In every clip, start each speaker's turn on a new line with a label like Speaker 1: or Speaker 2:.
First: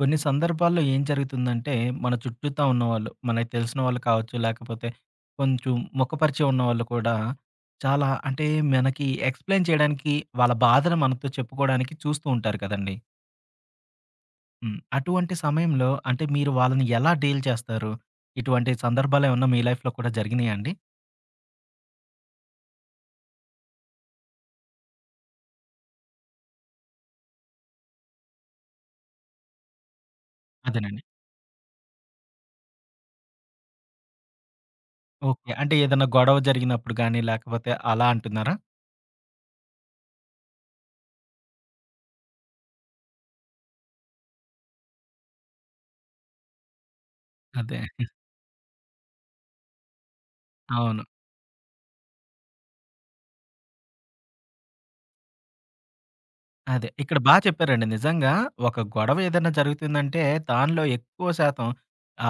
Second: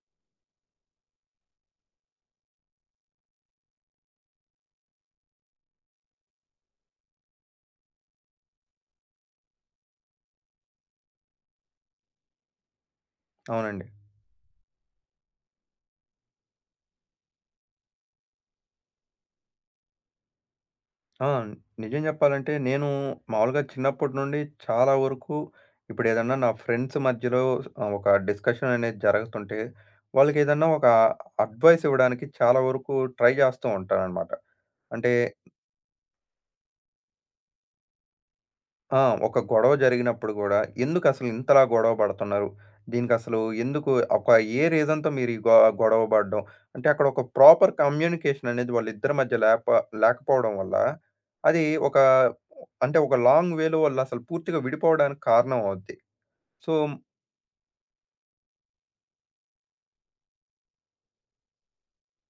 Speaker 1: కొన్ని సందర్భాల్లో ఏం జరుగుతుందంటే, మన చుట్టూతా ఉన్నవాళ్ళు, మనకు తెలిసిన వాళ్ళు కావచ్చు, లేకపోతే కొంచెం ముఖపరిచయం ఉన్నవాళ్ళు కూడా, చాలా అంటే మనకి ఎక్స్‌ప్లెయిన్ చేయడానికి, వాళ్ళ బాధను మనతో చెప్పుకోవడానికి చూస్తూ ఉంటారు కదండీ!
Speaker 2: అవునండి.
Speaker 1: అటువంటి సమయంలో అంటే మీరు వాళ్ళని ఎలా డీల్ చేస్తారు? ఇటువంటి సందర్భాలేమన్నా మీ లైఫ్‌లో కూడా జరిగినాయా అండి?
Speaker 2: ఆ! నిజం చెప్పాలంటే నేను మామూలుగా చిన్నప్పటి నుండి చాలా వరకు ఇప్పుడేదన్నా నా ఫ్రెండ్స్ మధ్యలో ఒక డిస్కషన్ అనేది జరుగుతుంటే, వాళ్ళకేదన్నా ఒక
Speaker 1: అదేనండి.
Speaker 2: అడ్వైస్ ఇవ్వడానికి చాలా వరకు ట్రై చేస్తూ ఉంటాననమాట. అంటే
Speaker 1: ఓకే. అంటే ఏదైనా గొడవ జరిగినప్పుడు గాని, లేకపోతే అలా అంటున్నారా?
Speaker 2: ఆ! ఒక గొడవ జరిగినప్పుడు గూడా, ఎందుకసలు ఇంతలా గొడవ పడుతున్నారు? దీనికసలు ఎందుకు ఒక ఏ రీజన్‌తో మీరు ఈ గొడవ పడడం? అంటే అక్కడ ఒక ప్రాపర్
Speaker 1: అదే.
Speaker 2: కమ్యూనికేషన్ అనేది వాళ్ళిద్దరి మధ్య లేకపోవడం వల్ల,
Speaker 1: అవును.
Speaker 2: అది ఒక అంటే ఒక లాంగ్ వేలో వాళ్ళు అసలు పూర్తిగా విడిపోవడానికి కారణం అవుద్ది. సో
Speaker 1: అదే. ఇక్కడ బా చెప్పారండి. నిజంగా ఒక గొడవ ఏదైనా జరుగుతుందంటే, దానిలో ఎక్కువ శాతం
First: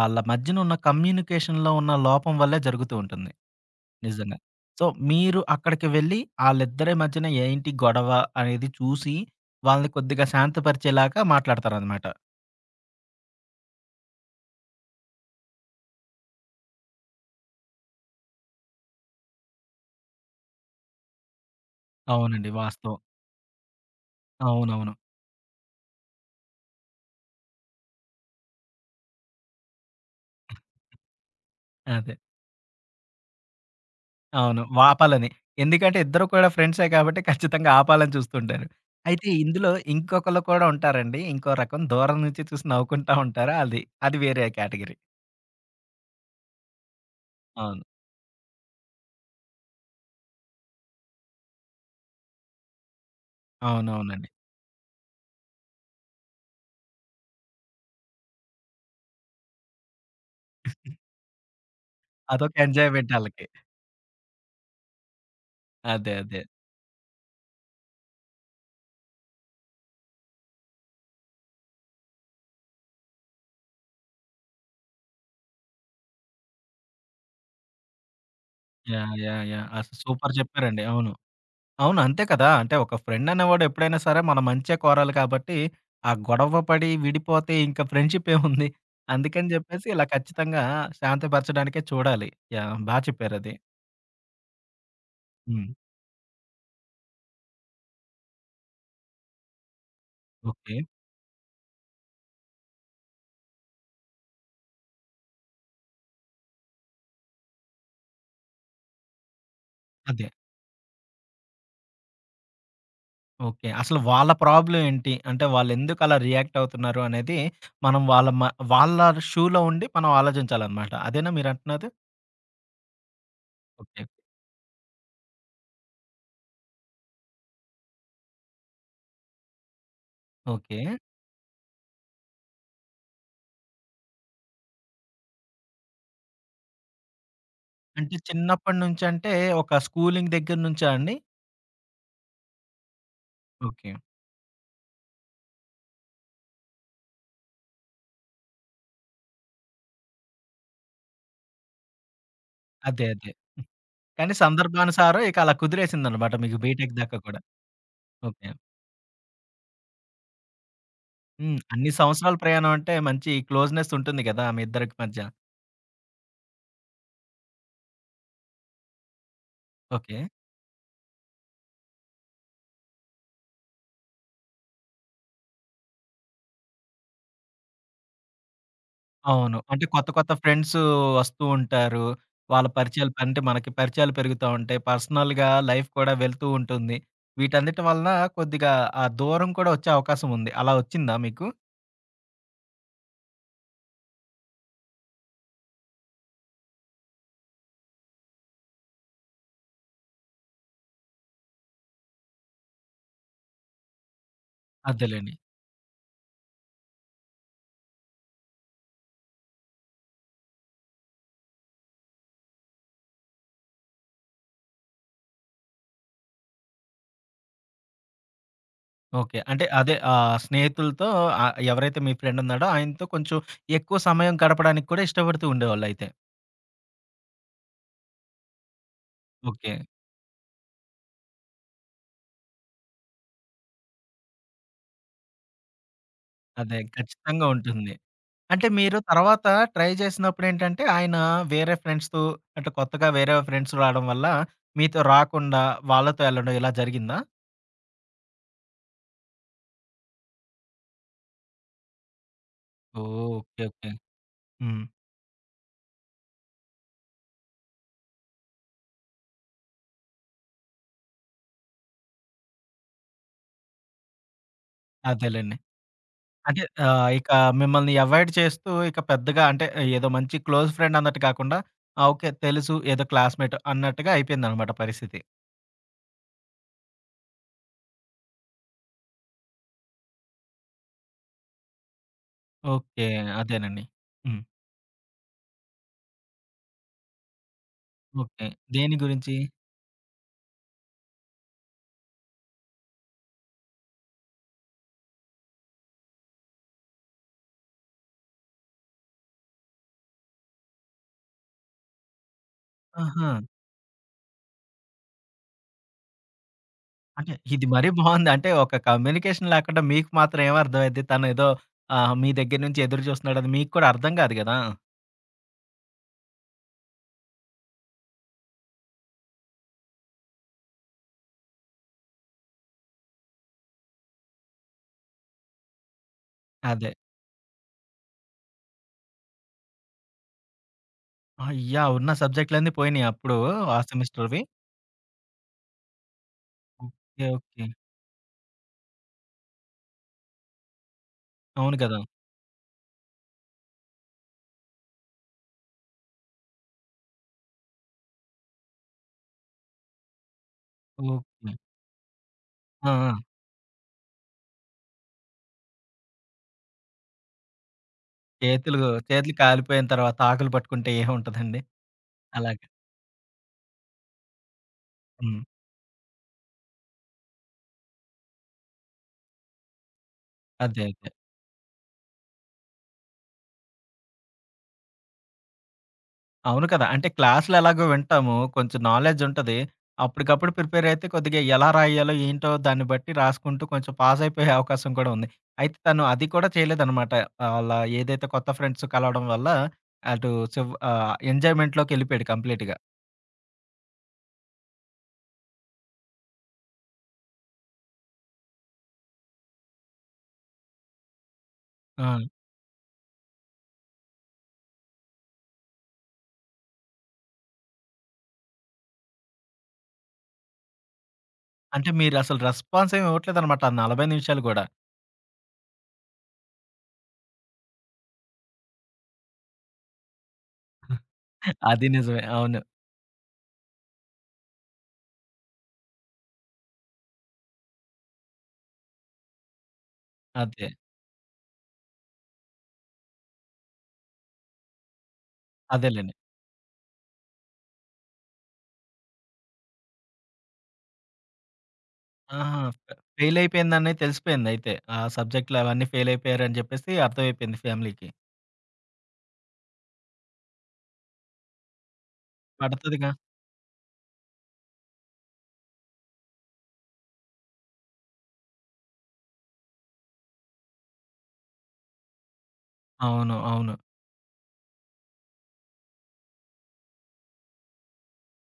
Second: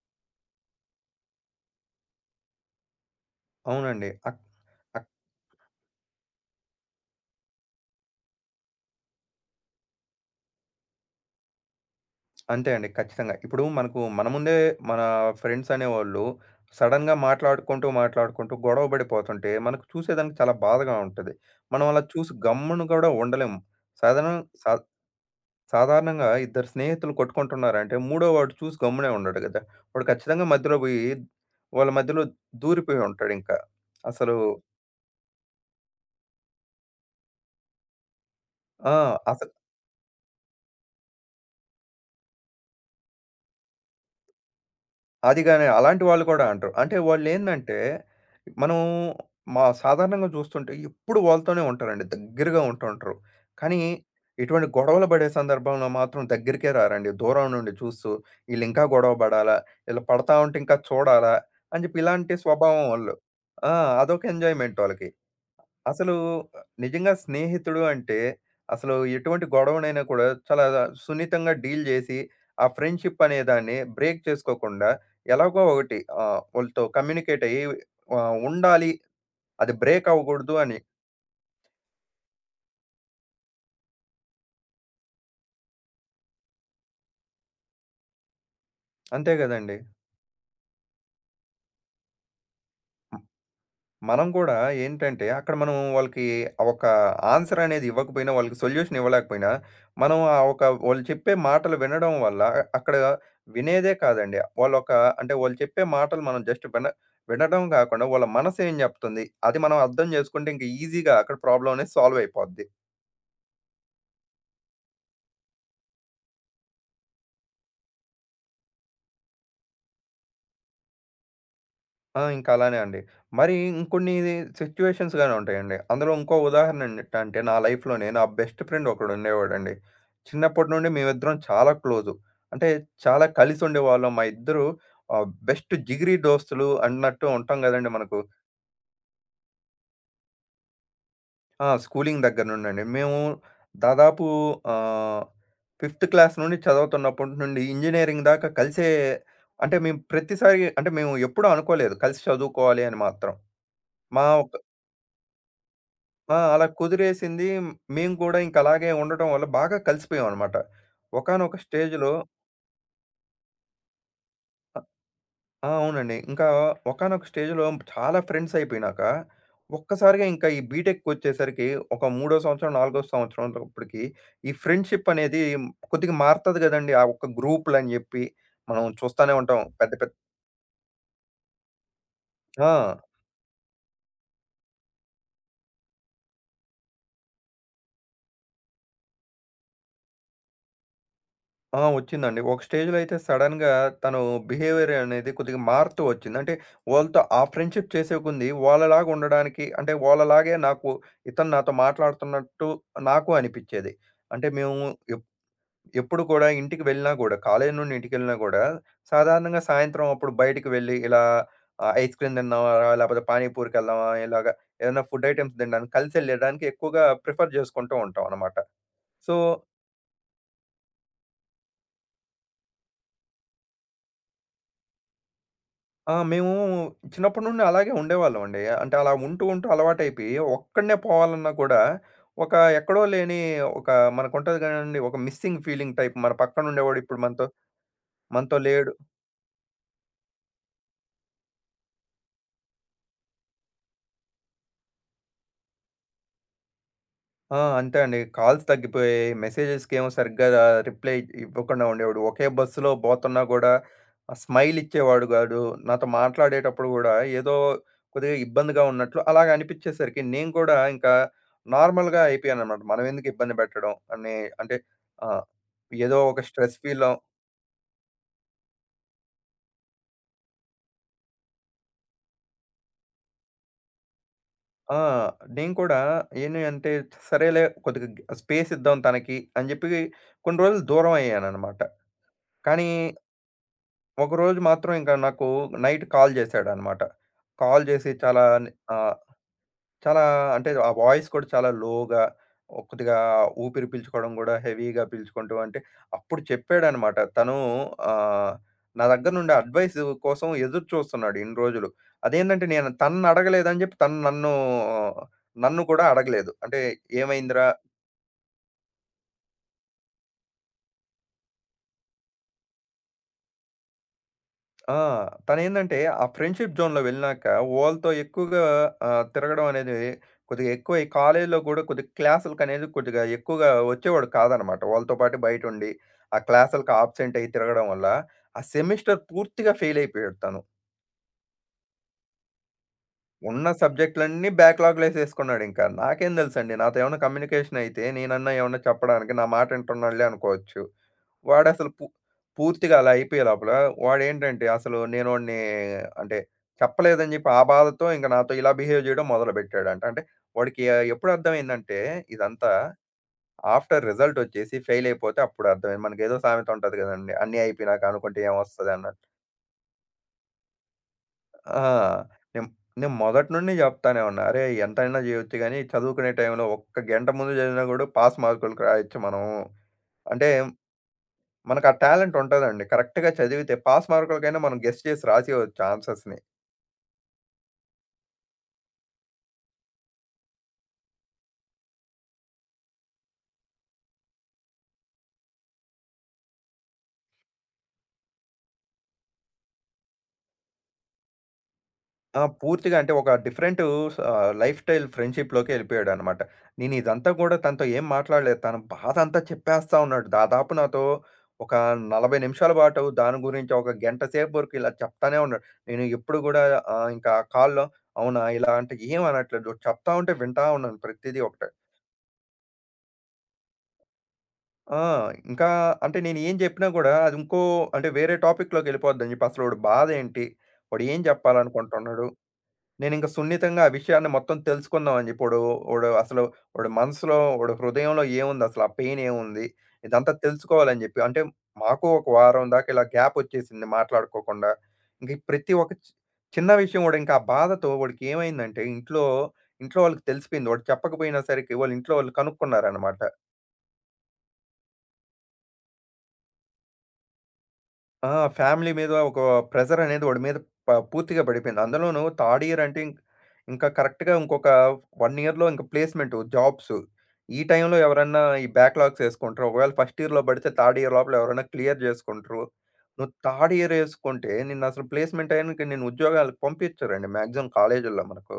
Speaker 1: ఆళ్ళ మధ్యన ఉన్న కమ్యూనికేషన్‌లో ఉన్న లోపం వల్లే జరుగుతూ ఉంటుంది.
Speaker 2: అవునండి.
Speaker 1: నిజంగా. సో, మీరు అక్కడికి వెళ్లి ఆళ్ళిద్దరి మధ్యన ఏంటి గొడవ అనేది చూసి, వాళ్ళని కొద్దిగా శాంతపరిచేలాగా మాట్లాడతారనమాట.
Speaker 2: అంతే అండి. ఖచ్చితంగా. ఇప్పుడు మనకు మన ముందే మన ఫ్రెండ్స్ అనేవాళ్ళు సడెన్‌గా మాట్లాడుకుంటూ, మాట్లాడుకుంటూ గొడవ పడిపోతుంటే మనకు చూసేదానికి చాలా బాధగా ఉంటది. మనం అలా చూసి
Speaker 1: అవునండి.
Speaker 2: గమ్మున
Speaker 1: వాస్తవం.
Speaker 2: కూడా ఉండలేము. సాధారణ సా
Speaker 1: అవునవును.
Speaker 2: సాధారణంగా ఇద్దరు స్నేహితులు కొట్టుకుంటున్నారంటే మూడో వాడు చూసి గమ్మునే ఉండడు గదా! వాడు ఖచ్చితంగా మధ్యలో బోయి వాళ్ళ
Speaker 1: అదే.
Speaker 2: మధ్యలో దూరిపోయి ఉంటాడింకా. అసలు
Speaker 1: అవును. ఆపాలని. ఎందుకంటే ఇద్దరు కూడా ఫ్రెండ్సే కాబట్టి ఖచ్చితంగా ఆపాలని చూస్తుంటారు.
Speaker 2: ఆ!
Speaker 1: అయితే
Speaker 2: అస
Speaker 1: ఇందులో ఇంకొకళ్ళు కూడా ఉంటారండి. ఇంకో రకం దూరం నుంచి చూసి నవ్వుకుంటా ఉంటారు. అది, అది వేరే కేటగరీ.
Speaker 2: అది గాని అలాంటి వాళ్ళు కూడా అంటారు. అంటే వాళ్ళేందంటే,
Speaker 1: అవును.
Speaker 2: మనం సాధారణంగా చూస్తుంటే ఎప్పుడు వాళ్ళతోనే ఉంటారండి. దగ్గరగా ఉంటుంటారు. కానీ
Speaker 1: అవునవునండి.
Speaker 2: ఇటువంటి గొడవలు పడే సందర్భంలో మాత్రం దగ్గరికే రారండి. దూరం నుండి చూస్తూ ఈళ్ళింకా గొడవ పడాలా? ఈళ్ళు పడతా ఉంటే ఇంకా చూడాలా? అని చెప్పి ఇలాంటి
Speaker 1: అదొక
Speaker 2: స్వభావం
Speaker 1: ఎంజాయ్‌మెంట్
Speaker 2: వాళ్ళు.
Speaker 1: ఆళ్ళకి.
Speaker 2: ఆ! అదొక ఎంజాయ్‌మెంట్ వాళ్ళకి.
Speaker 1: అదే.
Speaker 2: అసలు
Speaker 1: అదే.
Speaker 2: నిజంగా స్నేహితుడు అంటే అసలు ఎటువంటి గొడవనైనా కూడా చాలా సున్నితంగా డీల్ చేసి ఆ ఫ్రెండ్షిప్ అనే దాన్ని బ్రేక్ చేసుకోకుండా ఎలాగో ఒకటి వాళ్ళతో కమ్యూనికేట్ అయ్యి ఆ, ఉండాలి
Speaker 1: యాహ్! యాహ్! యాహ్!
Speaker 2: అది
Speaker 1: అసలు
Speaker 2: బ్రేక్
Speaker 1: సూపర్
Speaker 2: అవ్వకూడదు అని
Speaker 1: చెప్పారండి. అవును. అవును. అంతే కదా! అంటే ఒక ఫ్రెండ్ అనేవాడు ఎప్పుడైనా సరే మన మంచే కోరాలి కాబట్టి, ఆ గొడవ పడి విడిపోతే ఇంక ఫ్రెండ్‌షిప్ ఏముంది?
Speaker 2: అంతే
Speaker 1: అందుకని
Speaker 2: కదండి
Speaker 1: చెప్పేసి ఇలా ఖచ్చితంగా శాంతపరచడానికే చూడాలి. యాహ్! బా చెప్పారది.
Speaker 2: మనం కూడా ఏంటంటే, అక్కడ
Speaker 1: హ్మ్.
Speaker 2: మనం వాళ్ళకి ఆ ఒక ఆన్సర్ అనేది ఇవ్వకపోయినా, వాళ్ళకి సొల్యూషన్ ఇవ్వలేకపోయినా, మనం ఆ ఒక
Speaker 1: ఓకే.
Speaker 2: వాళ్ళు చెప్పే మాటలు వినడం వల్ల అక్కడ వినేదే కాదండి. వాళ్ళొక అంటే వాళ్ళు చెప్పే మాటలు మనం జస్ట్ వినడం కాకుండా, వాళ్ళ మనసు ఏం చెప్తుంది, అది మనం అర్థం
Speaker 1: అదే.
Speaker 2: చేసుకుంటే ఇంక ఈజీగా అక్కడ ప్రాబ్లమ్ అనేది సాల్వ్ అయిపోద్ది.
Speaker 1: ఓకే. అసలు వాళ్ళ ప్రాబ్లమ్ ఏంటి? అంటే వాళ్ళెందుకు అలా రియాక్ట్ అవుతున్నారు అనేది మనం వాళ్ళ షూలో ఉండి మనం ఆలోచించాలనమాట. అదేనా మీరంటున్నది?
Speaker 2: ఆ! ఇంక అలానే అండి. మరి
Speaker 1: ఓకే.
Speaker 2: ఇంకొన్ని సిట్యుయేషన్స్ గాని ఉంటాయండి. అందులో ఇంకో ఉదాహరణ ఏంటంటే నా లైఫ్‌లోనే నా బెస్ట్ ఫ్రెండ్ ఒకడుండేవాడండి. చిన్నప్పటి
Speaker 1: ఓకే.
Speaker 2: నుండి మేమిద్దరం చాలా క్లోజు. అంటే చాలా కలిసుండేవాళ్ళం. మా ఇద్దరు బెస్ట్ జిగిరి దోస్తులు అన్నట్టు ఉంటాం గదండీ
Speaker 1: అంటే
Speaker 2: మనకు.
Speaker 1: చిన్నప్పటి నుంచంటే ఒక స్కూలింగ్ దగ్గర నుంచా అండి?
Speaker 2: ఆ! స్కూలింగ్ దగ్గర నుండండి. మేము
Speaker 1: ఓకే.
Speaker 2: దాదాపు ఆహ్, ఫిఫ్త్ క్లాస్ నుండి చదువుతున్నప్పటి నుండి ఇంజినీరింగ్ దాకా కలిసే అంటే మేము ప్రతిసారి అంటే మేము ఎప్పుడూ అనుకోలేదు కలిసి చదువుకోవాలి అని
Speaker 1: అదే. అదే.
Speaker 2: మాత్రం. మా
Speaker 1: కానీ
Speaker 2: ఒక
Speaker 1: సందర్భానుసారం ఇక అలా కుదిరేసిందనమాట
Speaker 2: ఆ!
Speaker 1: మీకు
Speaker 2: అలా
Speaker 1: బీటెక్ దాకా కూడా.
Speaker 2: కుదిరేసింది. మేము కూడా
Speaker 1: ఓకే.
Speaker 2: ఇంక అలాగే ఉండటం వల్ల బాగా కలిసిపోయామనమాట. ఒకానొక
Speaker 1: అన్ని
Speaker 2: స్టేజ్‌లో
Speaker 1: సంవత్సరాల ప్రయాణం అంటే మంచి క్లోజ్‌నెస్ ఉంటుంది గదా! మీ
Speaker 2: అ
Speaker 1: ఇద్దరికి మధ్య.
Speaker 2: ఆ! అవునండి. ఇంకా ఒకానొక స్టేజ్‌లో చాలా ఫ్రెండ్స్ అయిపోయినాక,
Speaker 1: ఓకే.
Speaker 2: ఒక్కసారిగా ఇంకా ఈ బీటెక్‌కొచ్చేసరికి ఒక మూడో సంవత్సరం, నాలుగో సంవత్సరం అప్పటికి ఈ ఫ్రెండ్‌షిప్ అనేది కొద్దిగా మారతది గదండీ! ఆ ఒక్క గ్రూపులని జెప్పి మనం చూస్తానే
Speaker 1: అవును.
Speaker 2: ఉంటాం.
Speaker 1: అంటే
Speaker 2: పెద్ద
Speaker 1: కొత్త
Speaker 2: పెద్ద
Speaker 1: కొత్త ఫ్రెండ్సు వస్తూ ఉంటారు. వాళ్ళ
Speaker 2: ఆ!
Speaker 1: పరిచయాలు అంటే మనకి పరిచయాలు పెరుగుతా ఉంటాయి. పర్సనల్‌గా లైఫ్ కూడా వెళ్తూ ఉంటుంది. వీటన్నిటి వలన కొద్దిగా ఆ దూరం కూడా వచ్చే అవకాశం ఉంది. అలా వచ్చిందా మీకు?
Speaker 2: ఆ! వచ్చిందండి. ఒక స్టేజ్‌లో అయితే సడెన్‌గా తను బిహేవియర్ అనేది కొద్దిగా మారుతూ వచ్చింది. అంటే వాళ్ళతో ఆ ఫ్రెండ్‌షిప్ చేసే కొంది వాళ్ళలాగా ఉండడానికి అంటే వాళ్ళలాగే నాకు ఇతను నాతో మాట్లాడుతున్నట్టు నాకు అనిపిచ్చేది. అంటే మేము ఎప్
Speaker 1: అదేలెండి.
Speaker 2: ఎప్పుడు కూడా ఇంటికి వెళ్ళినా గూడా, కాలేజీ నుండి ఇంటికెళ్ళినా గూడా సాధారణంగా సాయంత్రం అప్పుడు బయటికి వెళ్ళి ఇలా ఐస్ క్రీమ్ తిందామా, లేపోతే పానీపూరికెళ్దామా ఇలాగ ఏదైనా ఫుడ్ ఐటెమ్స్ తినడానికి కలిసెళ్ళేడానికి ఎక్కువగా ప్రిఫర్ జేసుకుంటూ ఉంటాం అన్నమాట. So
Speaker 1: okay. అంటే అదే స్నేహితులతో ఎవరైతే మీ ఫ్రెండ్ ఉన్నాడో ఆయనతో కొంచెం ఎక్కువ సమయం గడపడానికి కూడా ఇష్టపడుతూ ఉండేవాళ్ళయితే.
Speaker 2: ఆ! మేము చిన్నప్పటి నుండి అలాగే ఉండేవాళ్ళమండి. అంటే అలా ఉంటూ, ఉంటూ
Speaker 1: ఓకే.
Speaker 2: అలవాటైపోయి ఒక్కడినే పోవాలన్నా కూడా ఒక ఎక్కడో లేని ఒక మనకుంటది కదండీ! ఒక మిస్సింగ్ ఫీలింగ్ టైప్ మన పక్కన
Speaker 1: అదే
Speaker 2: ఉండేవాడు ఇప్పుడు
Speaker 1: ఖచ్చితంగా
Speaker 2: మనతో
Speaker 1: ఉంటుంది.
Speaker 2: మనతో
Speaker 1: అంటే
Speaker 2: లేడు.
Speaker 1: మీరు తర్వాత ట్రై చేసినప్పుడేంటంటే, ఆయన వేరే ఫ్రెండ్స్‌తో అంటే కొత్తగా వేరే ఫ్రెండ్స్ రావడం వల్ల, మీతో రాకుండా వాళ్ళతో ఎళ్ళడం ఇలా జరిగిందా?
Speaker 2: ఆ! అంతే అండి. కాల్స్ తగ్గిపోయాయి. మెసేజెస్‌కేమో సరిగ్గా రిప్లై ఇవ్వకుండా ఉండేవాడు. ఒకే బస్సులో
Speaker 1: ఓహ్!
Speaker 2: పోతున్నా
Speaker 1: ఓకే.
Speaker 2: గూడా
Speaker 1: ఓకే.
Speaker 2: ఆ స్మైల్
Speaker 1: హ్మ్.
Speaker 2: ఇచ్చేవాడు గాదు. నాతో మాట్లాడేటప్పుడు గూడా ఏదో కొద్దిగా ఇబ్బందిగా ఉన్నట్లు అలాగ అనిపిచ్చేసరికి నేను కూడా ఇంకా నార్మల్‌గా అయిపోయాననమాట. మనం ఎందుకు ఇబ్బంది పెట్టడం అని అంటే ఆహ్,
Speaker 1: అదేలెండి.
Speaker 2: ఏదో ఒక
Speaker 1: అంటే
Speaker 2: స్ట్రెస్ ఫీల్
Speaker 1: ఇక మిమ్మల్ని అవాయిడ్ చేస్తూ ఇక పెద్దగా అంటే ఏదో మంచి క్లోజ్ ఫ్రెండ్ అన్నట్టు కాకుండా, ఆ! ఓకే. తెలుసు ఏదో క్లాస్‌మేట్ అన్నట్టుగా అయిపోయిందనమాట
Speaker 2: ఆ!
Speaker 1: పరిస్థితి.
Speaker 2: నేను కూడా ఏంటి అంటే సరేలే కొద్దిగా స్పేస్ ఇద్దాం తనకి అని జెప్పి కొన్ని రోజులు దూరం అయ్యాననమాట. కానీ
Speaker 1: ఓకే. అదేనండి. హ్మ్.
Speaker 2: ఒకరోజు మాత్రం ఇంకా నాకు నైట్ కాల్ చేశాడనమాట. కాల్ చేసి చాలా
Speaker 1: ఓకే. దేని
Speaker 2: ఆహ్,
Speaker 1: గురించి?
Speaker 2: చాలా అంటే ఆ వాయిస్ కూడా చాలా లో‌గా కొద్దిగా ఊపిరి పీల్చుకోవడం కూడా హెవీ‌గా పీల్చుకుంటూ అంటే అప్పుడు చెప్పాడనమాట. తను ఆహ్, నా దగ్గర నుండి అడ్వైస్ కోసం ఎదురు చూస్తున్నాడు ఇన్ని రోజులు. అదేంటంటే నేను తనని
Speaker 1: ఆహా!
Speaker 2: అడగలేదని చెప్పి తను నన్ను నన్ను కూడా అడగలేదు. అంటే
Speaker 1: అంటే ఇది
Speaker 2: "ఏమైందిరా?"
Speaker 1: మరీ బావుంది. అంటే ఒక కమ్యూనికేషన్ లేకుండా మీకు మాత్రం ఏమర్థమైద్ది? తనేదో మీ దగ్గర నుంచి ఎదురు చూస్తున్నాడని మీకు కూడా అర్థం కాదు గదా!
Speaker 2: ఆ! తనేందంటే, ఆ ఫ్రెండ్‌షిప్ జోన్‌లో వెళ్ళినాక వాళ్ళతో ఎక్కువగా తిరగడం అనేది కొద్దిగా ఎక్కువై కాలేజీలో కూడా కొద్దిగా క్లాసులకనేది కొద్దిగా ఎక్కువగా వచ్చేవాడు కాదనమాట. వాళ్ళతో పాటు బయటుండి, ఆ
Speaker 1: అదే.
Speaker 2: క్లాసులకి ఆబ్సెంట్ అయ్యి తిరగడం వల్ల, ఆ సెమిస్టర్ పూర్తిగా ఫెయిల్ అయిపోయాడు తను.
Speaker 1: అయ్యా! ఉన్న సబ్జెక్టులన్నీ పోయినాయి అప్పుడు
Speaker 2: ఉన్న
Speaker 1: ఆ సెమిస్టర్‌వి.
Speaker 2: సబ్జెక్టులన్నీ బ్యాక్‌లాగ్‌లేసేసుకున్నాడింకా. నాకేం తెలుసండి? నాతో ఏమన్నా
Speaker 1: ఓకే. ఓకే.
Speaker 2: కమ్యూనికేషన్ అయితే నేనన్నా ఏమన్నా చెప్పడానికి నా మాట ఇంటున్నాడులే అనుకోవచ్చు.
Speaker 1: అవును
Speaker 2: వాడసలు
Speaker 1: గదా!
Speaker 2: పూ పూర్తిగా అలా అయిపోయే లోపల వాడేంటంటే అసలు నేను వాడిని అంటే చెప్పలేదని చెప్పి ఆ బాధతో ఇంక నాతో ఇలా బిహేవ్ చేయడం మొదలుపెట్టాడంట. అంటే వాడికి ఎప్పుడు
Speaker 1: ఓకే.
Speaker 2: అర్థమైందంటే ఇదంతా
Speaker 1: ఆ! ఆ!
Speaker 2: ఆఫ్టర్ రిజల్ట్ వచ్చేసి ఫెయిల్ అయిపోతే అప్పుడు అర్థమైంది. మనకేదో సామెత ఉంటది కదండీ! అన్నీ అయిపోయినాక అనుకుంటే
Speaker 1: చేతులు
Speaker 2: ఏమొస్తది అన్నట్టు.
Speaker 1: చేతులు కాలిపోయిన తర్వాత ఆకులు పట్టుకుంటే ఏముంటదండి?
Speaker 2: ఆ!
Speaker 1: అలాగే.
Speaker 2: నేను నేను మొదటి నుండి చెప్తానే ఉన్నా. "అరేయ్! ఎంతైనా
Speaker 1: హ్మ్.
Speaker 2: చేయొచ్చు గానీ చదువుకునే టైంలో ఒక్క గంట ముందు చదివినా కూడా పాస్ మార్కులకి రాయొచ్చు మనం." అంటే
Speaker 1: అదే. అదే.
Speaker 2: మనకు ఆ టాలెంట్ ఉంటదండి. కరెక్ట్‌గా చదివితే పాస్ మార్కులకైనా మనం గెస్ చేసి రాసేయొచ్చు ఆన్సర్స్‌ని.
Speaker 1: అవును కదా! అంటే క్లాస్‌లో ఎలాగో వింటాము. కొంచెం నాలెడ్జ్ ఉంటది. అప్పటికప్పుడు ప్రిపేర్ అయితే కొద్దిగా ఎలా రాయాలో, ఏంటో దాన్ని బట్టి రాసుకుంటూ కొంచెం పాస్ అయిపోయే అవకాశం కూడా ఉంది. అయితే తను అది కూడా చేయలేదనమాట. ఆళ్ళ ఏదైతే కొత్త ఫ్రెండ్స్ కలవడం వల్ల అటు ఎంజాయ్‌మెంట్‌లోకెళ్ళిపోయాడు
Speaker 2: ఆ!
Speaker 1: కంప్లీట్‌గా.
Speaker 2: పూర్తిగా అంటే ఒక డిఫరెంటు లైఫ్ స్టైల్ ఫ్రెండ్‌షిప్‌లోకి ఎళ్ళిపోయాడనమాట. నేను ఇదంతా కూడా తనతో ఏం మాట్లాడలేదు. తన బాధ అంతా చెప్పేస్తా ఉన్నాడు. దాదాపు నాతో ఒక
Speaker 1: ఆ!
Speaker 2: 40 నిమిషాల పాటు దాని గురించి ఒక గంట సేపు వరకు ఇలా చెప్తానే ఉన్నాడు. నేను ఎప్పుడు కూడా ఇంకా కాల్‌లో అవునా! ఇలా అంటే ఏం అనట్లేదు. చెప్తా ఉంటే వింటా ఉన్నాను ప్రతిదీ ఒకటి.
Speaker 1: అంటే మీరసలు రెస్పాన్స్ ఏమి ఇవ్వట్లేదనమాట. ఆ 40 నిమిషాలు గూడా.
Speaker 2: ఆ! ఇంకా అంటే నేను ఏం జెప్పినా గూడా అది ఇంకో అంటే వేరే టాపిక్‌లోకెళ్ళిపోద్దని జెప్పి అసలు వాడి బాధేంటి? వాడు ఏం
Speaker 1: అది నిజమే.
Speaker 2: జెప్పాలనుకుంటున్నాడు?
Speaker 1: అవును.
Speaker 2: నేనింక సున్నితంగా ఆ విషయాన్ని మొత్తం తెలుసుకుందాం అని జెప్పి వాడు వాడు అసలు వాడి మనసులో, వాడి హృదయంలో ఏముంది? అసలు ఆ పెయిన్ ఏముంది? ఇదంతా
Speaker 1: అదే.
Speaker 2: తెలుసుకోవాలని జెప్పి అంటే మాకు ఒక వారం దాకా ఇలా గ్యాప్ ఒచ్చేసింది మాట్లాడుకోకుండా. ఇంక ఈ ప్రతి ఒక్క
Speaker 1: అదేలెండి.
Speaker 2: చిన్న విషయం గూడా ఇంకా ఆ బాధతో వాడికేమైందంటే ఇంట్లో వాళ్ళకి తెలిసిపోయింది. వాడు చెప్పకపోయినా సరికి వాళ్ళ ఇంట్లో వాళ్ళు
Speaker 1: ఆహా! ఫె
Speaker 2: కనుక్కున్నారనమాట.
Speaker 1: ఫెయిల్ అయిపోయిందని తెలిసిపోయిందయితే. ఆ సబ్జెక్ట్‌లో అవన్నీ ఫెయిల్ అయిపోయారని జెప్పేసి అర్థమైపోయింది ఫ్యామిలీకి.
Speaker 2: ఆ! ఫ్యామిలీ మీద ఒక ప్రెషర్ అనేది వాడి మీద పూర్తిగా పడిపోయింది. అందులోనూ థర్డ్ ఇయర్ అంటే
Speaker 1: పడతదిగా.
Speaker 2: ఇంకా కరెక్ట్‌గా ఇంకొక 1 ఇయర్‌లో ఇంక ప్లేస్‌మెంట్ జాబ్స్. ఈ టైంలో ఎవరన్నా ఈ బ్యాక్‌లాగ్స్ యేసుకుంటారు. ఒకవేళ ఫస్ట్ ఇయర్‌లో పడితే థర్డ్ ఇయర్ లోపల ఎవరైనా క్లియర్ జేసుకుంటారు. నువ్వు
Speaker 1: అవును. అవును.
Speaker 2: థర్డ్ ఇయర్ యేసుకుంటే నిన్నసలు ప్లేస్‌మెంట్ అయ్యాక నిన్ను ఉద్యోగాలకు పంపించరండి మాక్సిమం కాలేజీల్లో మనకు.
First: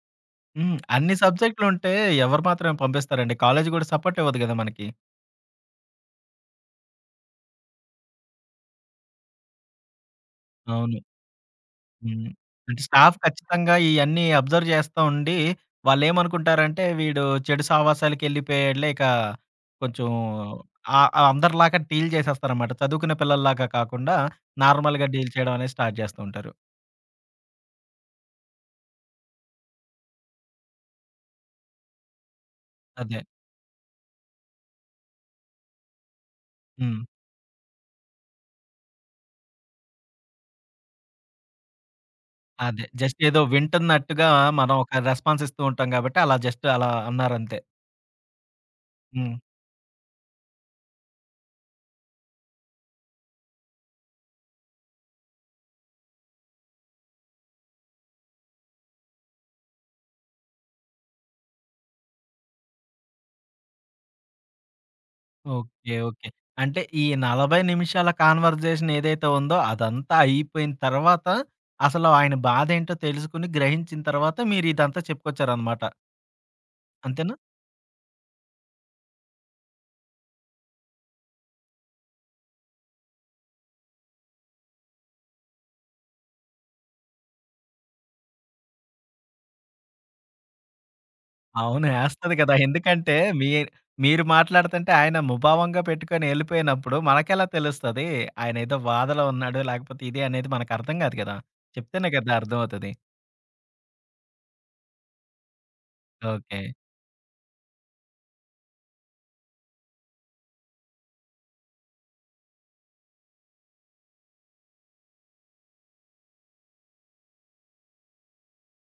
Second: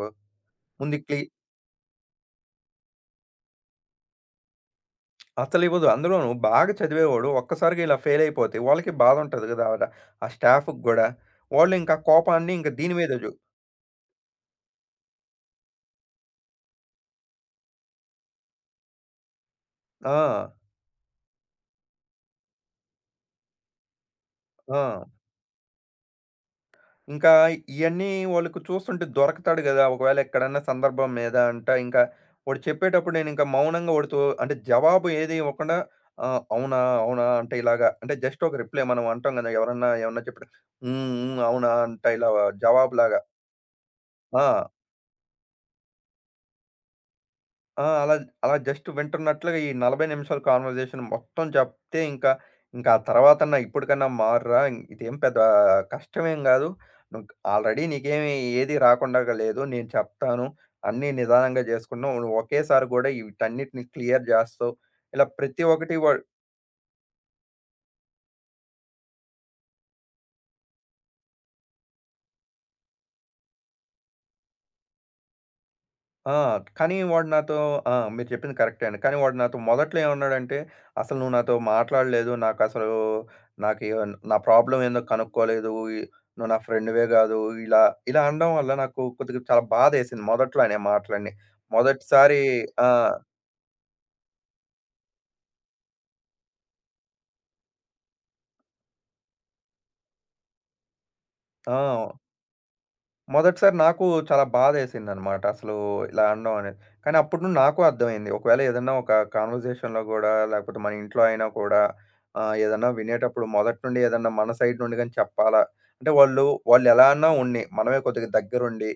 Speaker 2: ముందు
Speaker 1: అన్ని
Speaker 2: క్లి
Speaker 1: సబ్జెక్ట్‌లుంటే ఎవరు మాత్రమే పంపిస్తారండి. కాలేజీ గూడా సపోర్ట్ ఇవ్వదు గదా! మనకి.
Speaker 2: అసలివ్వదు. అందులోనూ బాగా చదివేవాడు ఒక్కసారిగా ఇలా ఫెయిల్ అయిపోతే వాళ్ళకి బాధ ఉంటది గదా! ఆ స్టాఫ్‌కి
Speaker 1: అవును.
Speaker 2: గూడా. వాళ్ళు ఇంకా
Speaker 1: హ్మ్.
Speaker 2: కోపాన్ని ఇంక
Speaker 1: అంటే
Speaker 2: దీని మీద
Speaker 1: స్టాఫ్ ఖచ్చితంగా ఇయన్నీ అబ్జర్వ్ చేస్తా ఉండి, వాళ్ళేమనుకుంటారంటే వీడు చెడు సావాసాలకెళ్ళిపోయాడులే ఇక కొంచెం
Speaker 2: ఆ!
Speaker 1: ఆహ్, ఆహ్, అందరిలాగా డీల్ చేసేస్తారనమాట. చదువుకునే పిల్లల్లాగా కాకుండా
Speaker 2: ఆ!
Speaker 1: నార్మల్‌గా డీల్ చేయడం అనేది స్టార్ట్ చేస్తూ ఉంటారు.
Speaker 2: ఇంకా ఇయన్నీ వాళ్ళకి చూస్తుంటే దొరకతాడు గదా! ఒకవేళ ఎక్కడన్నా సందర్భం మీద అంట, ఇంకా వాడు చెప్పేటప్పుడు
Speaker 1: అదే.
Speaker 2: నేనింకా మౌనంగా వాడితో అంటే జవాబు ఏది ఇవ్వకుండా అవునా?
Speaker 1: హ్మ్.
Speaker 2: అవునా? అంటే ఇలాగా అంటే జస్ట్ ఒక రిప్లై మనం అంటాం గదా! ఎవరన్నా ఏమన్నా చెప్పిన హ్మ్. హ్మ్. అవునా? అంట ఇలా
Speaker 1: అదే. జస్ట్
Speaker 2: జవాబులాగా.
Speaker 1: ఏదో వింటున్నట్టుగా
Speaker 2: ఆ!
Speaker 1: మనం ఒక రెస్పాన్స్ ఇస్తూ ఉంటాం గాబట్టి అలా జస్ట్ అలా అన్నారంతే.
Speaker 2: ఆ! అలా అలా జస్ట్
Speaker 1: హ్మ్.
Speaker 2: వింటున్నట్లుగా ఈ 40 నిమిషాల కాన్వర్జేషన్ మొత్తం చెప్తే ఇంకా, ఇంకా ఆ తర్వాతన్నా ఇప్పటికన్నా మారురా! ఇదేం పెద్ద కష్టమేం గాదు. నువ్వు ఆల్రెడీ నీకేమి ఏది రాకుండాగా లేదు. నేను చెప్తాను. అన్నీ నిదానంగా జేసుకున్నావు. నువ్వు ఒకేసారి గూడా వీటన్నిటిని క్లియర్ జేస్తావు. ఇలా ప్రతి
Speaker 1: ఓకే.
Speaker 2: ఒక్కటి
Speaker 1: ఓకే. అంటే ఈ 40 నిమిషాల కన్వర్జేషన్ ఏదైతే ఉందో అదంతా అయిపోయిన తర్వాత, అసలు ఆయన బాధేంటో తెలుసుకొని, గ్రహించిన తర్వాత మీరు ఇదంతా చెప్పుకొచ్చారనమాట.
Speaker 2: ఆ! కానీ వాడు
Speaker 1: అంతేనా?
Speaker 2: నాతో ఆ! మీరు చెప్పింది కరెక్టే అండి. కానీ వాడు నాతో మొదట్లో ఏమన్నాడంటే, "అసలు నువ్వు నాతో మాట్లాడలేదు. నాకసలు నాకు నా ప్రాబ్లమ్ ఏందో కనుక్కోలేదు. ఈ నువ్వు నా ఫ్రెండ్‌వే గాదు." ఇలా ఇలా అనడం వల్ల నాకు కొద్దిగా చాలా బాధేసింది మొదట్లో అనే మాటలన్నీ.
Speaker 1: అవును. ఏస్తది
Speaker 2: మొదటిసారి
Speaker 1: కదా!
Speaker 2: ఆ!
Speaker 1: ఎందుకంటే మీ మీరు మాట్లాడుతుంటే ఆయన ముభావంగా పెట్టుకొని ఎళ్ళిపోయినప్పుడు మనకెలా తెలుస్తది? ఆయనేదో బాధలో ఉన్నాడు, లేకపోతే ఇది అనేది మనకు అర్థం కాదు కదా! చెప్తేనే
Speaker 2: ఆ!
Speaker 1: కదా అర్థమవుతది.
Speaker 2: మొదటిసారి నాకు చాలా బాధేసిందనమాట. అసలు ఇలా అనడం
Speaker 1: ఓకే.
Speaker 2: అనేది. కానీ అప్పుడు నుండి నాకు అర్థమైంది. ఒకవేళ ఏదన్నా ఒక కన్వర్జేషన్‌లో గూడా లేకపోతే మన ఇంట్లో అయినా కూడా ఏదన్నా వినేటప్పుడు మొదటి నుండి ఏదన్నా మన సైడ్ నుండి గాని చెప్పాలా? అంటే వాళ్ళు ఎలా అన్నా ఉన్ని మనమే కొద్దిగా దగ్గరుండి,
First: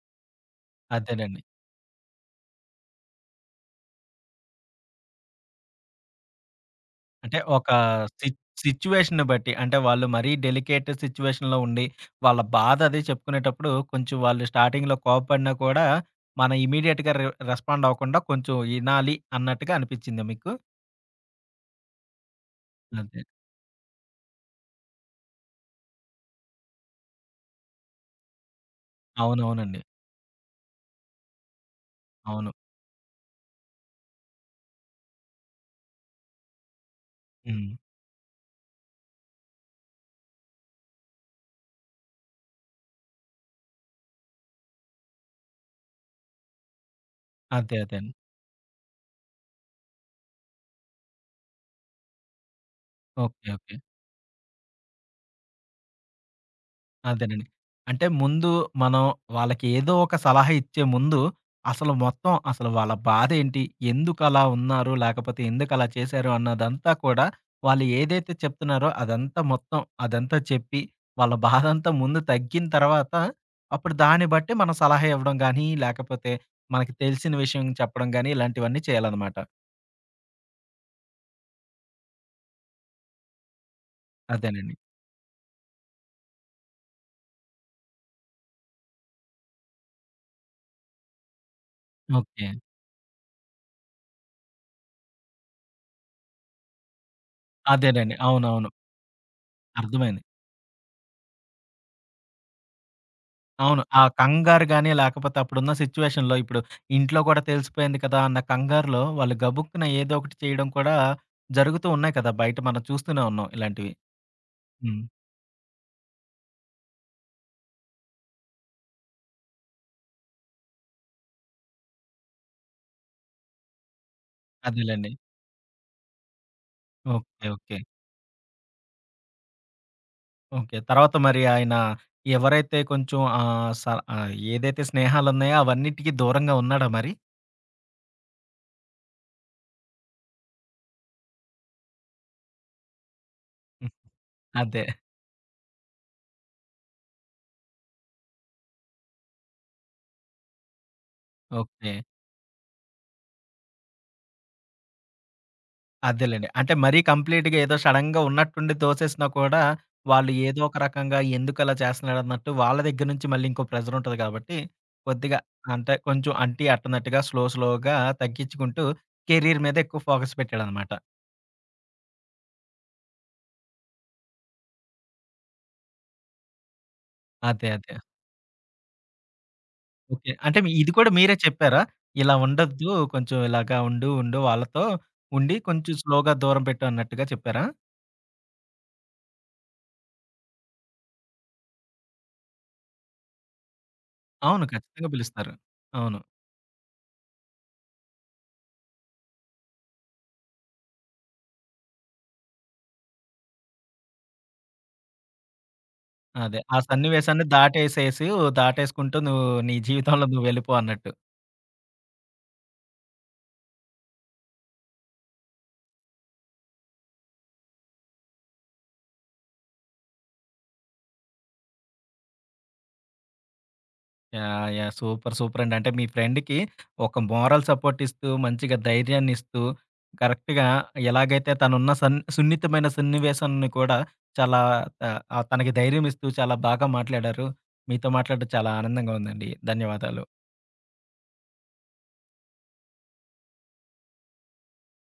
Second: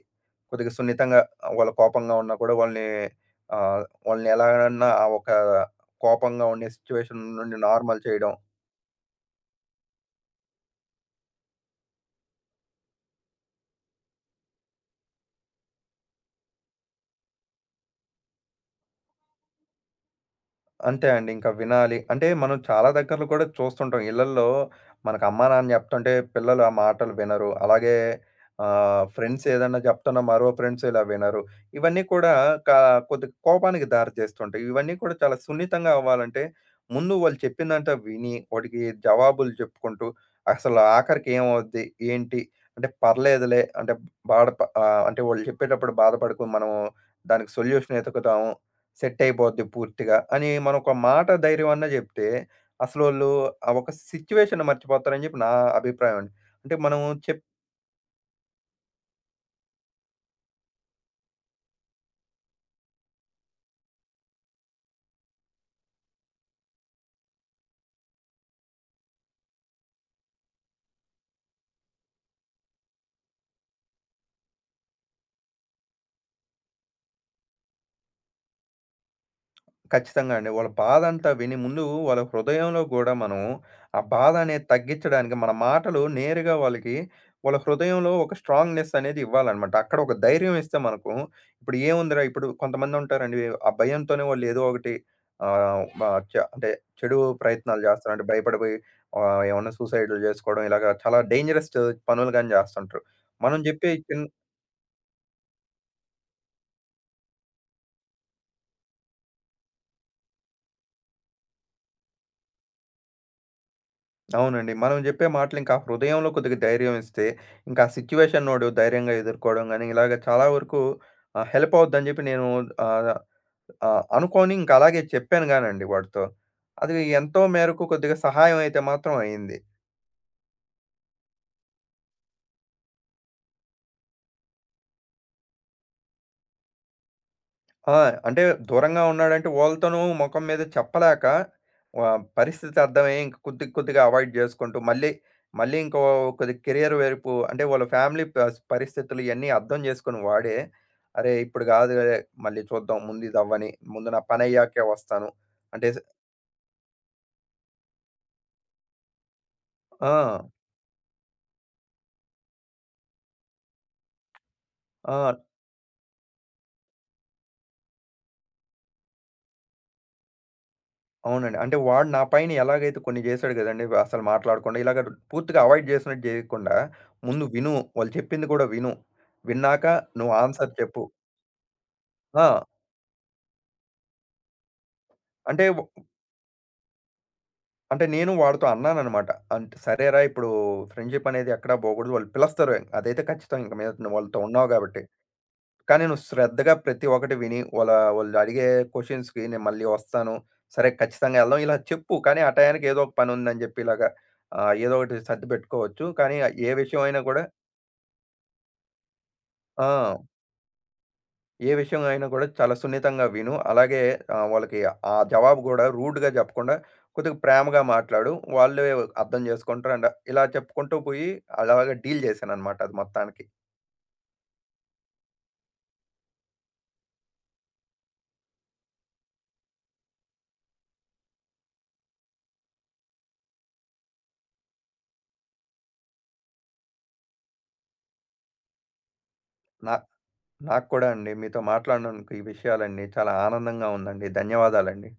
Speaker 2: కొద్దిగా సున్నితంగా
Speaker 1: అదేనండి.
Speaker 2: వాళ్ళు కోపంగా ఉన్నా కూడా వాళ్ళని ఆహ్, వాళ్ళని ఎలాగన్నా ఆ ఒక కోపంగా ఉండే సిట్యుయేషన్
Speaker 1: అంటే
Speaker 2: నుండి
Speaker 1: ఒక
Speaker 2: నార్మల్
Speaker 1: సి
Speaker 2: చేయడం.
Speaker 1: సిట్యుయేషన్‌ని బట్టి, అంటే వాళ్ళు మరీ డెలికేట్ సిట్యుయేషన్‌లో ఉండి, వాళ్ళ బాధ అది చెప్పుకునేటప్పుడు, కొంచెం వాళ్ళు స్టార్టింగ్‌లో కోపపడినా కూడా, మనం ఇమ్మీడియేట్‌గా రెస్పాండ్ అవ్వకుండా కొంచెం ఇనాలి అన్నట్టుగా అనిపిచ్చిందా మీకు?
Speaker 2: అంతే అండి. ఇంకా వినాలి. అంటే మనం చాలా
Speaker 1: అదే.
Speaker 2: దగ్గరలో కూడా చూస్తుంటాం. ఇళ్ళల్లో మనకు అమ్మా, నాన్న చెప్తుంటే పిల్లలు ఆ మాటలు వినరు. అలాగే ఫ్రెండ్స్ ఏదన్నా
Speaker 1: అవునవునండి.
Speaker 2: చెప్తున్నా మరో ఫ్రెండ్స్ ఇలా వినరు. ఇవన్నీ కూడా
Speaker 1: అవును.
Speaker 2: కా కొద్దిగా కోపానికి దారి చేస్తుంటాయి. ఇవన్నీ కూడా చాలా సున్నితంగా అవ్వాలంటే ముందు వాళ్ళు
Speaker 1: హ్మ్.
Speaker 2: చెప్పిందంతా విని, వాటికి జవాబులు చెప్పుకుంటూ అసలు ఆఖరికి ఏమవుద్ది? ఏంటి? అంటే పర్లేదులే అంటే బాధ ప అంటే వాళ్ళు చెప్పేటప్పుడు బాధపడకు. మనము దానికి
Speaker 1: అదే. అదే
Speaker 2: సొల్యూషన్
Speaker 1: అండి.
Speaker 2: ఎతుకుతాము. సెట్ అయిపోద్ది పూర్తిగా అని మనం ఒక మాట ధైర్యం అన్నా చెప్తే అసలోళ్ళు
Speaker 1: ఓకే.
Speaker 2: ఆ
Speaker 1: ఓకే.
Speaker 2: ఒక సిట్యుయేషన్ మర్చిపోతారని చెప్పి నా అభిప్రాయం అండి. అంటే మనం చెప్
Speaker 1: అదేనండి. అంటే ముందు మనం వాళ్ళకి ఏదో ఒక సలహా ఇచ్చే ముందు, అసలు మొత్తం అసలు వాళ్ళ బాధేంటి? ఎందుకలా ఉన్నారు? లేకపోతే ఎందుకలా చేశారు? అన్నదంతా కూడా వాళ్ళు ఏదైతే చెప్తున్నారో అదంతా మొత్తం అదంతా చెప్పి, వాళ్ళ బాధంతా ముందు తగ్గిన తర్వాత, అప్పుడు దాన్ని బట్టి మనం సలహా ఇవ్వడం గానీ, లేకపోతే మనకి తెలిసిన విషయం చెప్పడం గానీ, ఇలాంటివన్నీ చేయాలనమాట.
Speaker 2: ఖచ్చితంగా అండి. వాళ్ళ బాధంతా విని ముందు వాళ్ళ హృదయంలో గూడా మనం ఆ బాధ అనేది
Speaker 1: అదేనండి.
Speaker 2: తగ్గించడానికి మన మాటలు నేరుగా వాళ్ళకి వాళ్ళ హృదయంలో ఒక స్ట్రాంగ్‌నెస్ అనేది ఇవ్వాలన్నమాట. అక్కడ ఒక ధైర్యం ఇస్తే మనకు ఇప్పుడు ఏముందిరా
Speaker 1: ఓకే.
Speaker 2: ఇప్పుడు కొంతమంది ఉంటారండి. ఆ భయంతోనే వాళ్ళు ఏదో ఒకటి ఆహ్, మ చ అంటే చెడు ప్రయత్నాలు చేస్తారు.
Speaker 1: అదేనండి.
Speaker 2: అంటే
Speaker 1: అవునవును.
Speaker 2: భయపడిపోయి ఏమన్నా సూసైడ్‌లు
Speaker 1: అర్థమైంది.
Speaker 2: చేసుకోవడం ఇలాగ చాలా డేంజరస్ పనులు గాని చేస్తుంటారు. మనం
Speaker 1: అవును.
Speaker 2: చెప్పే
Speaker 1: ఆ
Speaker 2: చిన్
Speaker 1: కంగారు గాని, లేకపోతే అప్పుడున్న సిచ్యువేషన్‌లో ఇప్పుడు ఇంట్లో కూడా తెలిసిపోయింది కదా! అన్న కంగారులో వాళ్ళు గబుక్కున ఏదో ఒకటి చేయడం కూడా జరుగుతూ ఉన్నాయి కదా! బయట మనం చూస్తూనే ఉన్నాం ఇలాంటివి.
Speaker 2: అవునండి. మనం
Speaker 1: హ్మ్.
Speaker 2: జెప్పే మాటలింకా ఆ హృదయంలో కొద్దిగా ధైర్యం ఇస్తే, ఇంకా ఆ సిట్యుయేషనోడు ధైర్యంగా ఎదుర్కోవడం గాని, ఇలాగ చాలా వరకు హెల్ప్ అవుద్దని జెప్పి నేను ఆహ్, ఆహ్, అనుకోని ఇంక అలాగే
Speaker 1: అదేలెండి.
Speaker 2: చెప్పాను గానండి వాడితో. అది
Speaker 1: ఓకే.
Speaker 2: ఎంతో
Speaker 1: ఓకే.
Speaker 2: మేరకు కొద్దిగా సహాయం అయితే మాత్రం అయింది.
Speaker 1: ఓకే. తర్వాత మరి ఆయన ఎవరైతే కొంచెం ఏదైతే స్నేహాలున్నాయో అవన్నిటికి దూరంగా ఉన్నాడా మరి?
Speaker 2: ఆ! అంటే దూరంగా ఉన్నాడంటే వాళ్ళతోనూ మొఖం మీద చెప్పలేక పరిస్థితి అర్థమయ్యి ఇంక
Speaker 1: హ్మ్.
Speaker 2: కొద్దిగా అవాయిడ్ జేసుకుంటూ
Speaker 1: అదే.
Speaker 2: మళ్ళీ ఇంకో కొద్దిగా కెరియర్ వైపు అంటే వాళ్ళ ఫ్యామిలీ పరిస్థితులు ఇయన్నీ అర్థం జేసుకొని వాడే, అరే! ఇప్పుడు
Speaker 1: ఓకే.
Speaker 2: గాదులే మళ్ళీ చూద్దాం ముందు ఇదవ్వని. ముందు నా పనయ్యాకే వస్తాను. అంటే స్
Speaker 1: అదేలెండి. అంటే మరీ కంప్లీట్‌గా ఏదో సడెన్‌గా ఉన్నట్టుండి తోసేసినా కూడా, వాళ్ళు
Speaker 2: ఆ!
Speaker 1: ఏదో ఒక రకంగా ఎందుకలా చేస్తున్నాడన్నట్టు వాళ్ళ దగ్గర నుంచి మళ్ళీ ఇంకో ప్రెజరుంటది కాబట్టి,
Speaker 2: ఆ!
Speaker 1: కొద్దిగా అంటే కొంచెం అంటీ అట్టనట్టుగా స్లో స్లోగా తగ్గించుకుంటూ కెరీర్ మీద ఎక్కువ ఫోకస్ పెట్టాడనమాట.
Speaker 2: అవునండి. అంటే వాడు నా పైన ఎలాగైతే కొన్ని జేశాడు గదండీ! అసలు మాట్లాడకుండా ఇలాగ పూర్తిగా అవాయిడ్ జేసినట్టు జేయకుండా ముందు
Speaker 1: అదే.
Speaker 2: విను.
Speaker 1: అదే.
Speaker 2: వాళ్ళు చెప్పింది గూడా విను. విన్నాక
Speaker 1: ఓకే.
Speaker 2: నువ్వు
Speaker 1: అంటే మీ
Speaker 2: ఆన్సర్
Speaker 1: ఇది
Speaker 2: చెప్పు.
Speaker 1: కూడా మీరే చెప్పారా? ఇలా
Speaker 2: ఆ!
Speaker 1: ఉండొద్దు. కొంచెం ఇలాగా ఉండు వాళ్ళతో ఉండి
Speaker 2: అంటే వ్
Speaker 1: కొంచెం స్లోగా దూరం పెట్టు అన్నట్టుగా చెప్పారా?
Speaker 2: అంటే నేను వాడితో అన్నాననమాట. అంటే "సరేరా! ఇప్పుడు ఫ్రెండ్‌షిప్ అనేది ఎక్కడ పోకూడదు. వాళ్ళు పిలుస్తారు. అదైతే ఖచ్చితం ఇంక మీద నువ్వు వాళ్ళతో
Speaker 1: అవును.
Speaker 2: ఉన్నావు కాబట్టి.
Speaker 1: ఖచ్చితంగా పిలుస్తారు.
Speaker 2: కానీ
Speaker 1: అవును.
Speaker 2: నువ్వు శ్రద్ధగా ప్రతి ఒక్కటి విని వాళ్ళు అడిగే క్వెషన్స్‌కి నేను మళ్ళీ వస్తాను. సరే ఖచ్చితంగా ఎళ్దాం" ఇలా చెప్పు. కానీ ఆ టయానికి ఏదో ఒక పని ఉందని చెప్పి ఇలాగా ఏదో ఒకటి సర్ది పెట్టుకోవచ్చు. కానీ
Speaker 1: అదే.
Speaker 2: ఏ
Speaker 1: ఆ
Speaker 2: విషయం అయినా కూడా
Speaker 1: సన్నివేశాన్ని దాటేసేసి దాటేసుకుంటూ నువ్వు నీ
Speaker 2: ఆ!
Speaker 1: జీవితంలో నువ్వు వెళ్ళిపో అన్నట్టు.
Speaker 2: ఏ విషయం అయినా కూడా చాలా సున్నితంగా విను. అలాగే వాళ్ళకి ఆ జవాబు గూడా రూడ్‌గా జెప్పకుండా కొద్దిగా ప్రేమగా మాట్లాడు. వాళ్ళే అర్థం జేసుకుంటారు. అండ్ ఇలా చెప్పుకుంటూ పోయి అలాగా డీల్ జేశాననమాట అది మొత్తానికి.
Speaker 1: యాహ్! యాహ్! సూపర్! సూపర్ అండి. అంటే మీ ఫ్రెండ్‌కి ఒక మోరల్ సపోర్ట్ ఇస్తూ, మంచిగా ధైర్యాన్నిస్తూ, కరెక్ట్‌గా ఎలాగైతే తనున్న సున్నితమైన సన్నివేశాన్ని కూడా చాలా త తనకి ధైర్యం ఇస్తూ చాలా బాగా మాట్లాడారు. మీతో మాట్లాడడం చాలా ఆనందంగా ఉందండి.
Speaker 2: నా
Speaker 1: ధన్యవాదాలు.
Speaker 2: నాకు కూడా అండి మీతో మాట్లాడినందుకు ఈ విషయాలన్నీ చాలా ఆనందంగా ఉందండి. ధన్యవాదాలండి.